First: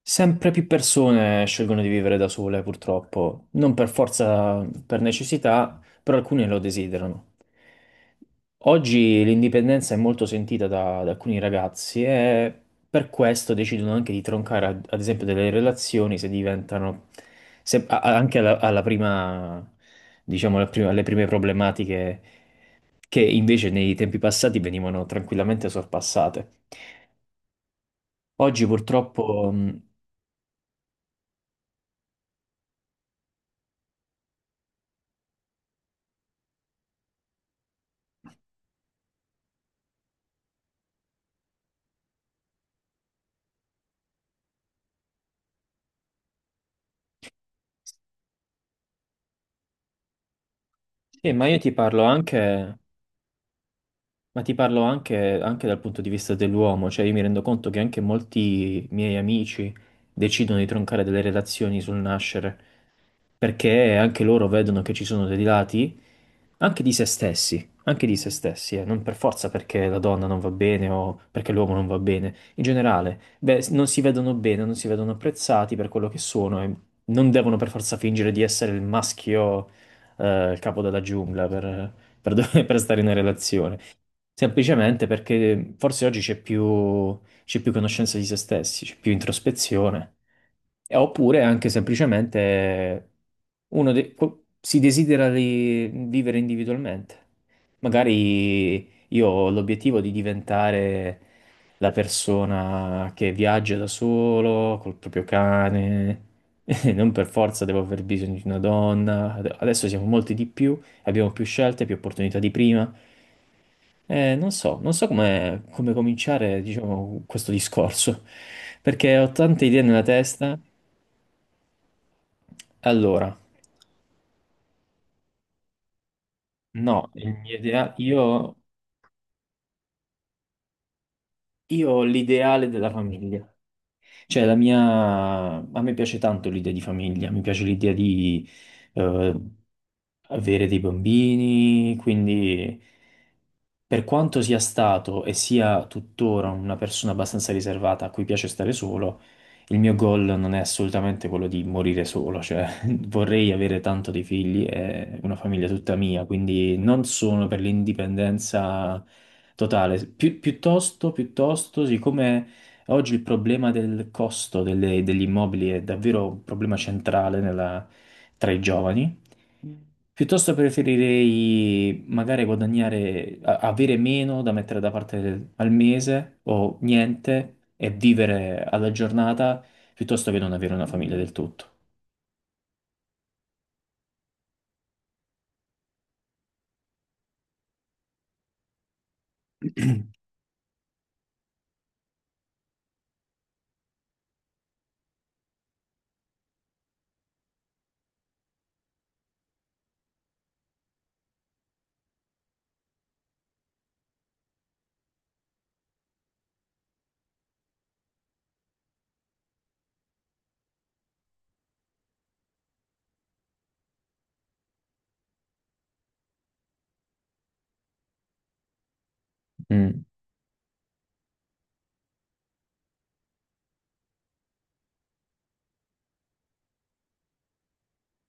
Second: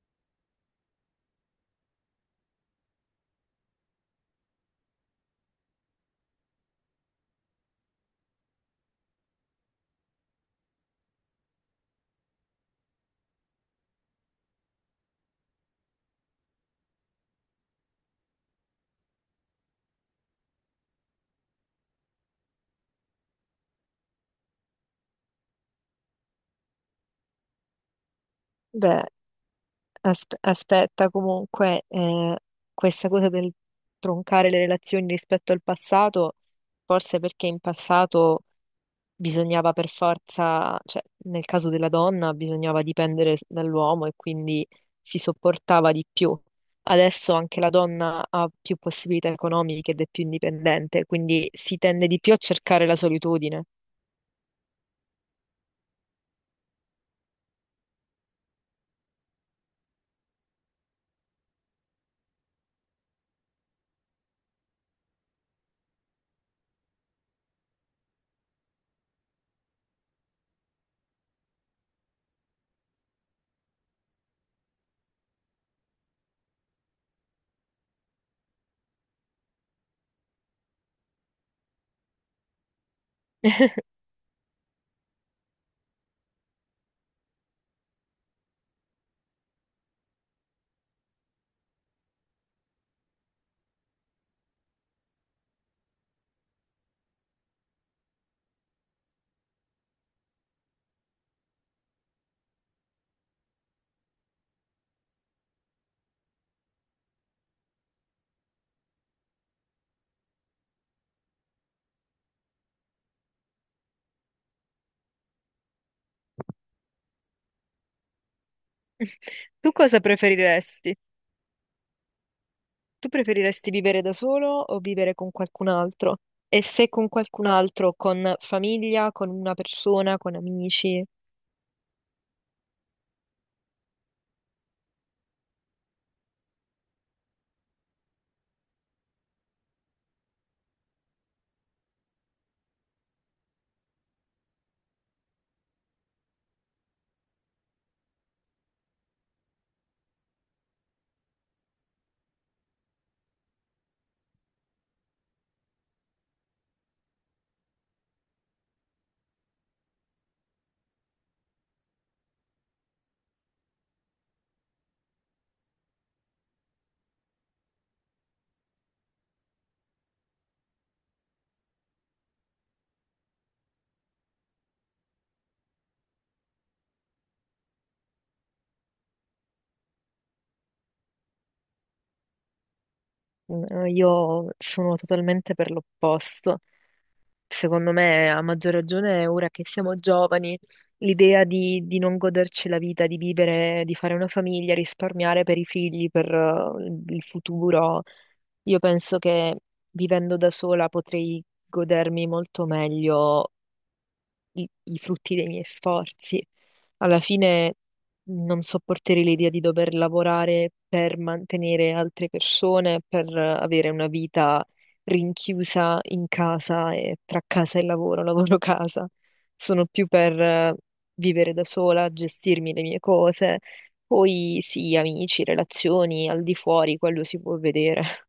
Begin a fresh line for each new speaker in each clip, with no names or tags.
Sempre più persone scelgono di vivere da sole, purtroppo, non per forza, per necessità, però alcune lo desiderano. Oggi l'indipendenza è molto sentita da alcuni ragazzi e per questo decidono anche di troncare, ad esempio, delle relazioni se diventano, anche alla prima, diciamo, alle prime problematiche che invece nei tempi passati venivano tranquillamente sorpassate. Oggi
Beh,
purtroppo.
aspetta comunque, questa cosa del troncare le relazioni rispetto al passato, forse perché in passato bisognava per forza, cioè nel caso della donna bisognava dipendere dall'uomo e quindi si sopportava di più. Adesso anche la donna ha più possibilità economiche ed è più indipendente,
Sì,
quindi si tende di più a cercare la solitudine.
ma ti parlo anche dal punto di vista dell'uomo. Cioè, io mi rendo conto che anche molti miei amici decidono di troncare delle relazioni sul nascere, perché anche loro vedono che ci sono dei lati anche di se stessi, non per forza perché la donna non va bene o perché l'uomo non va bene, in generale. Beh, non si vedono bene, non si vedono apprezzati per quello che sono e non devono per forza fingere di essere il maschio, il capo della giungla per per stare in una relazione. Semplicemente perché forse oggi c'è più conoscenza di se stessi, c'è più introspezione, e oppure anche semplicemente si desidera di vivere individualmente. Magari io ho l'obiettivo di diventare la persona che viaggia da solo, col proprio cane, non per forza devo aver bisogno di una donna, adesso siamo molti di più, abbiamo più scelte, più opportunità di prima. Non so come cominciare, diciamo, questo discorso, perché ho tante
Tu
idee
cosa
nella testa.
preferiresti? Tu
Allora,
preferiresti vivere da solo o vivere con qualcun altro? E se con
no,
qualcun altro, con
io,
famiglia, con una persona, con amici?
io ho l'ideale della famiglia. Cioè, a me piace tanto l'idea di famiglia, mi piace l'idea di eh, avere dei bambini, quindi per quanto sia stato e sia tuttora una persona abbastanza riservata a cui piace stare solo, il mio goal non è assolutamente quello di morire solo, cioè vorrei avere tanto dei figli e una famiglia tutta mia. Quindi non sono per l'indipendenza totale. Piuttosto, siccome oggi il problema del costo degli immobili è davvero un problema centrale tra i giovani, piuttosto preferirei magari guadagnare, avere meno da mettere da parte al mese o niente e vivere alla giornata, piuttosto che non avere una famiglia del tutto.
Io sono totalmente per l'opposto. Secondo me, a maggior ragione, ora che siamo giovani, l'idea di non goderci la vita, di vivere, di fare una famiglia, risparmiare per i figli, per il futuro, io penso che vivendo da sola potrei godermi molto meglio i, i frutti dei miei sforzi. Alla fine non sopporterei l'idea di dover lavorare per mantenere altre persone, per avere una vita rinchiusa in casa e tra casa e lavoro, lavoro-casa. Sono
Mm.
più per vivere da sola, gestirmi le mie cose. Poi sì, amici, relazioni, al di fuori, quello si può vedere.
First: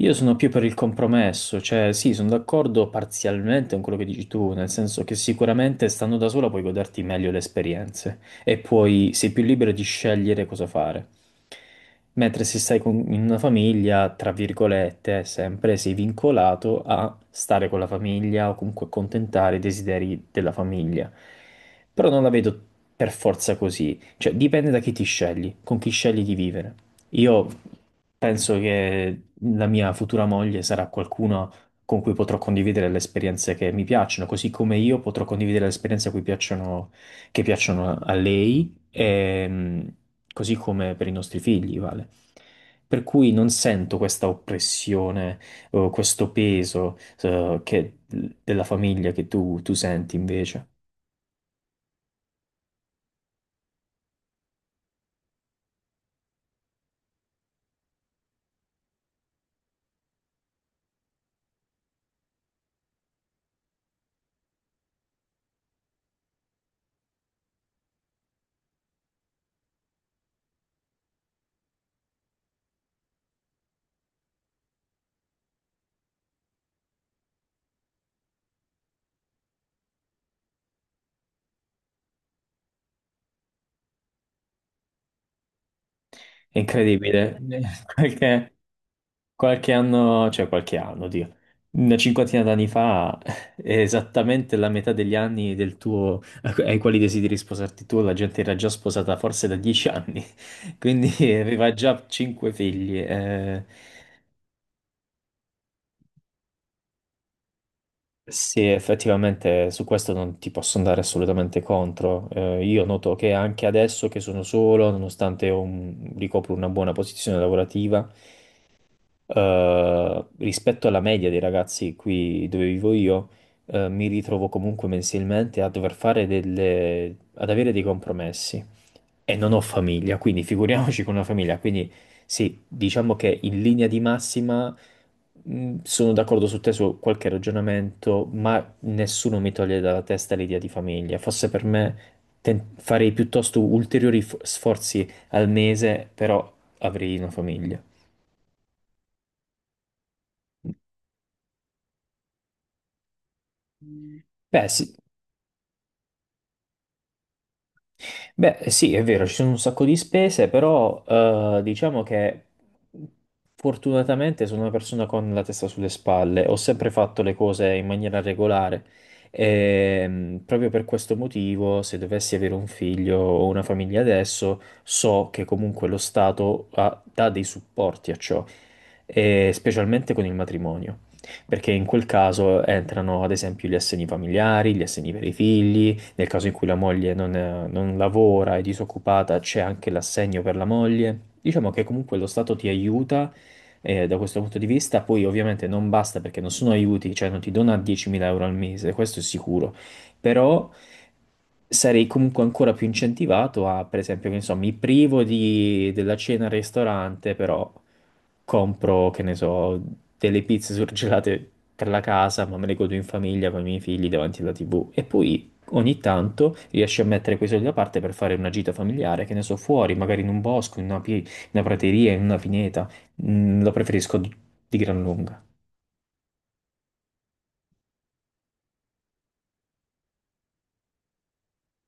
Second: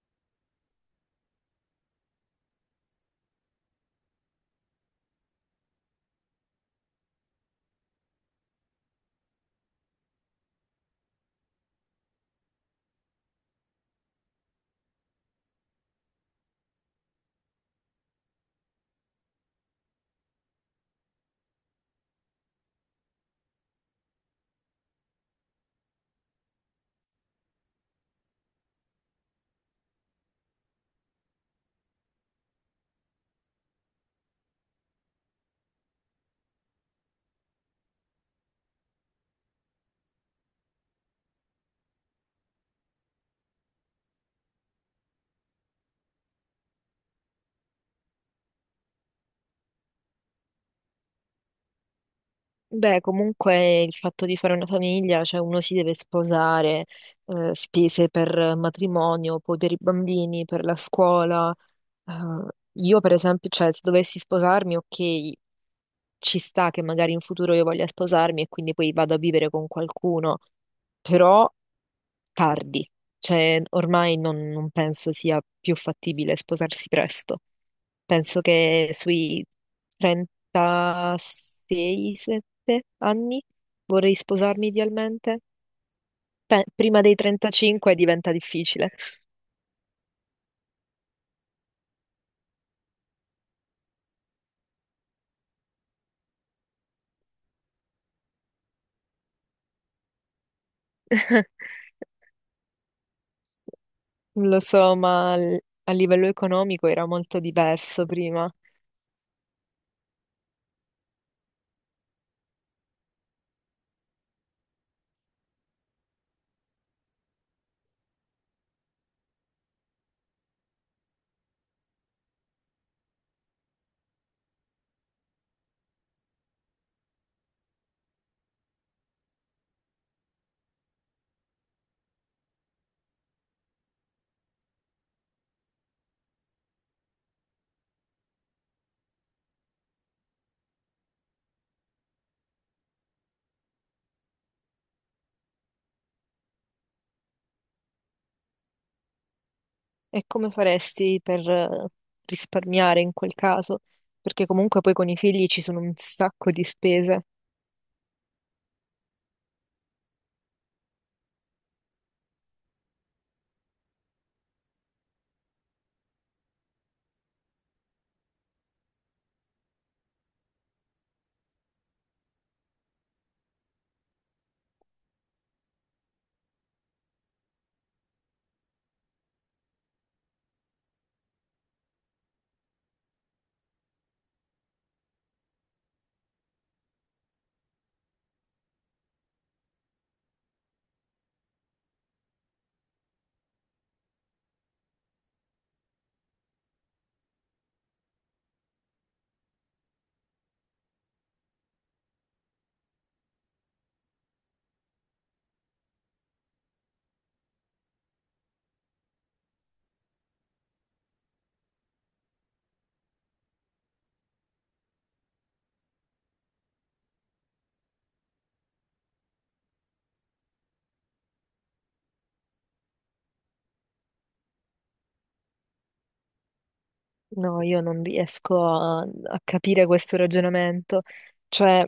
Io sono più per il compromesso. Cioè, sì, sono d'accordo parzialmente con quello che dici tu, nel senso che sicuramente stando da sola puoi goderti meglio le esperienze e puoi, sei più libero di scegliere cosa fare. Mentre se stai in una famiglia, tra virgolette, sempre sei vincolato a stare con la famiglia o comunque accontentare i desideri della famiglia. Però non la vedo per forza così, cioè dipende da chi ti scegli, con chi scegli di vivere. Io penso che la mia futura moglie sarà qualcuno con cui potrò condividere le esperienze che mi piacciono, così come io potrò condividere le esperienze a cui piacciono, che piacciono a lei, e, così come per i nostri figli, vale. Per cui non sento questa oppressione o questo peso, eh, che- della famiglia che tu senti invece.
Beh, comunque il fatto di fare una famiglia, cioè uno si deve sposare, spese per matrimonio, poi per i bambini, per la scuola. Eh, io per esempio, cioè se dovessi sposarmi, ok, ci sta che magari in futuro io voglia sposarmi e quindi poi vado a vivere con qualcuno, però tardi, cioè ormai non penso sia più fattibile sposarsi presto, penso che sui 36-7 anni vorrei sposarmi idealmente.
È
Prima dei
incredibile.
35 diventa difficile.
Qualche anno, cioè qualche anno, Dio, una cinquantina d'anni fa, esattamente la metà degli anni del tuo, ai quali desideri sposarti tu, la gente era già sposata forse da 10 anni, quindi aveva già cinque figli.
Lo so, ma a livello economico era molto diverso prima.
Sì, effettivamente su questo non ti posso andare assolutamente contro. Io noto che anche adesso che sono solo, nonostante ho ricopro una buona posizione lavorativa, rispetto alla media dei ragazzi qui dove vivo io, mi ritrovo comunque mensilmente a dover fare ad avere dei compromessi. E non ho famiglia, quindi figuriamoci con una famiglia. Quindi sì, diciamo che in linea di massima sono d'accordo su te su qualche ragionamento, ma nessuno mi toglie dalla testa l'idea di famiglia. Forse per me farei piuttosto ulteriori sforzi al mese, però avrei una famiglia.
E come faresti per risparmiare in quel caso? Perché
Beh,
comunque poi
sì.
con i figli ci sono un sacco di spese.
Beh, sì, è vero, ci sono un sacco di spese, però diciamo che fortunatamente sono una persona con la testa sulle spalle, ho sempre fatto le cose in maniera regolare e proprio per questo motivo, se dovessi avere un figlio o una famiglia adesso, so che comunque lo Stato dà dei supporti a ciò, e specialmente con il matrimonio. Perché in quel caso entrano ad esempio gli assegni familiari, gli assegni per i figli, nel caso in cui la moglie non lavora, è disoccupata, c'è anche l'assegno per la moglie. Diciamo che comunque lo Stato ti aiuta da questo punto di vista, poi ovviamente non basta perché non sono aiuti, cioè non ti dona 10.000 euro al mese, questo è sicuro. Però sarei comunque ancora più incentivato a, per esempio, che ne so, mi privo della cena al ristorante, però compro, che ne so, delle pizze surgelate per la casa, ma me le godo in famiglia con i miei figli davanti alla TV. E poi ogni tanto riesci a mettere quei soldi da parte per fare una gita familiare, che ne so, fuori, magari in un bosco, in una, in una prateria, in una pineta. Lo preferisco di gran lunga.
No, io non riesco a capire questo ragionamento. Cioè,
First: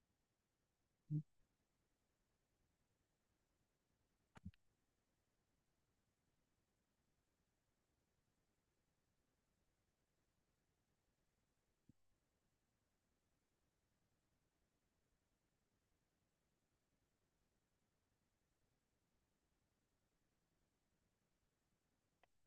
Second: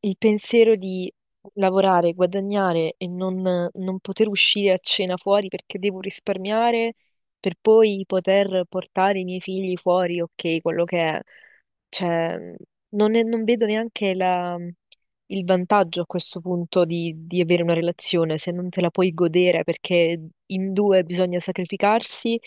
il pensiero di lavorare, guadagnare e non poter uscire a cena fuori perché devo risparmiare per poi poter portare i miei figli fuori, ok, quello che è. Cioè, non vedo neanche il vantaggio a questo punto di, avere una relazione se non te la puoi godere perché in due bisogna sacrificarsi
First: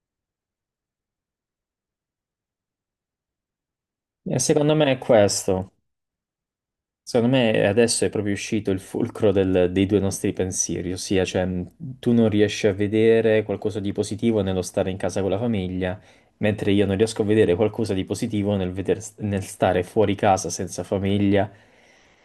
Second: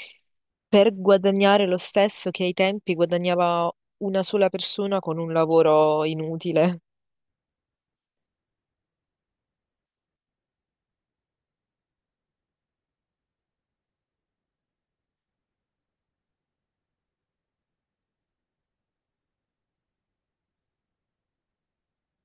per guadagnare lo stesso che ai tempi guadagnava una
E
sola
secondo me è
persona con un
questo.
lavoro inutile.
Secondo me adesso è proprio uscito il fulcro dei due nostri pensieri, ossia, cioè, tu non riesci a vedere qualcosa di positivo nello stare in casa con la famiglia, mentre io non riesco a vedere qualcosa di positivo nel, nel stare fuori casa senza famiglia,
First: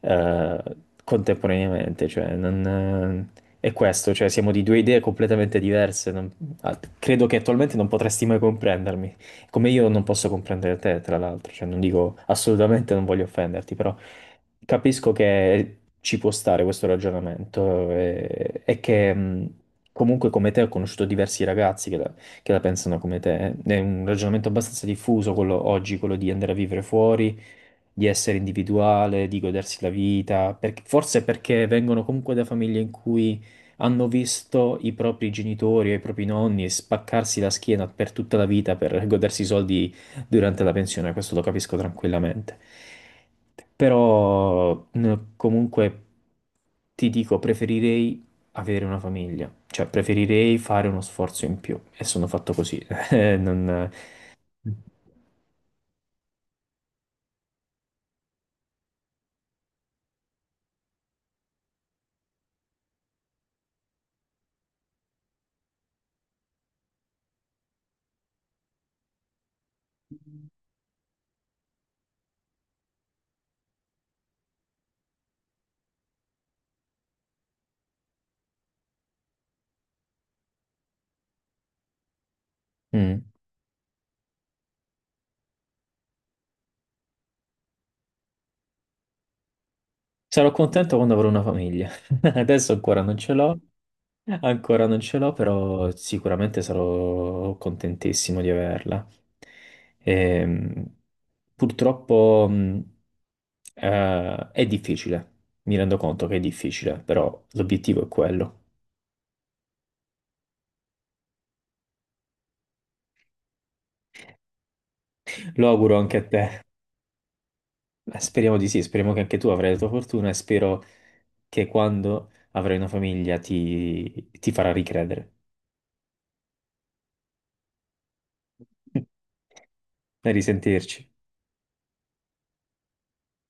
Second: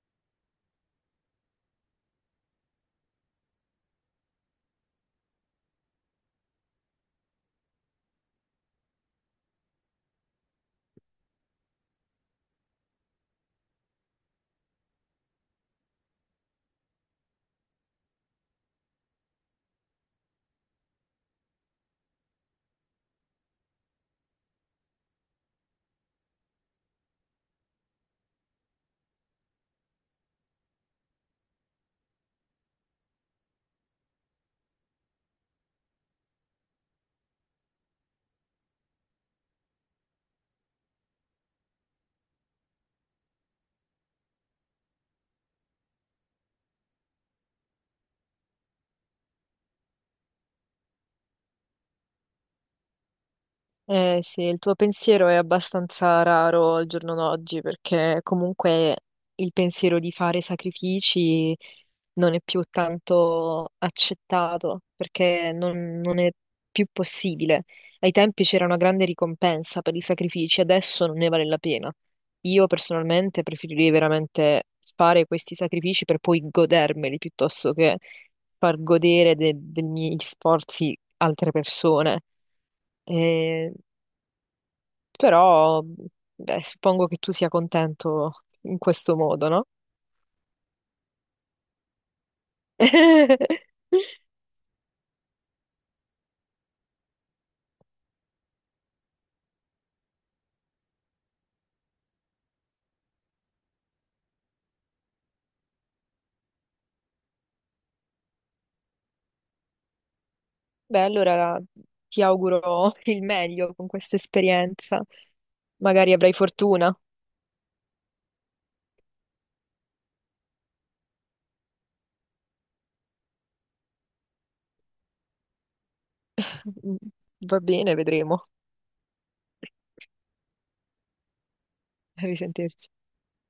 eh, contemporaneamente. Cioè, non, è questo, cioè, siamo di due idee completamente diverse. Credo che attualmente non potresti mai comprendermi, come io non posso comprendere te, tra l'altro. Cioè, non dico, assolutamente non voglio offenderti, però capisco che ci può stare questo ragionamento, che comunque come te ho conosciuto diversi ragazzi che la pensano come te. È un ragionamento abbastanza diffuso quello oggi, quello di andare a vivere fuori, di essere individuale, di godersi la vita, forse perché vengono comunque da famiglie in cui hanno visto i propri genitori o i propri nonni spaccarsi la schiena per tutta la vita per godersi i soldi durante la pensione. Questo lo capisco tranquillamente. Però comunque ti dico, preferirei avere una famiglia, cioè preferirei fare uno sforzo in più, e sono fatto così. Eh, non-
Eh sì, il tuo pensiero è abbastanza raro al giorno d'oggi perché comunque il pensiero di fare sacrifici non è più tanto accettato perché non è più possibile. Ai tempi c'era una grande ricompensa per i sacrifici, adesso non ne vale la pena. Io personalmente preferirei veramente fare questi sacrifici per poi godermeli piuttosto che far godere dei miei sforzi altre persone.
Mm.
Eh, però, beh, suppongo che tu sia contento in questo modo, no?
Sarò contento quando avrò una famiglia. Adesso ancora non ce l'ho, ancora non ce l'ho, però sicuramente sarò contentissimo di averla. Ehm, purtroppo è difficile, mi rendo conto che è difficile, però l'obiettivo è quello.
Beh, allora ti auguro il meglio con questa esperienza.
Lo auguro
Magari
anche a
avrai
te.
fortuna.
Speriamo di sì, speriamo che anche tu avrai la tua fortuna e spero che quando avrai una famiglia ti farà ricredere.
Mm, va bene, vedremo.
A risentirci.
A risentirci.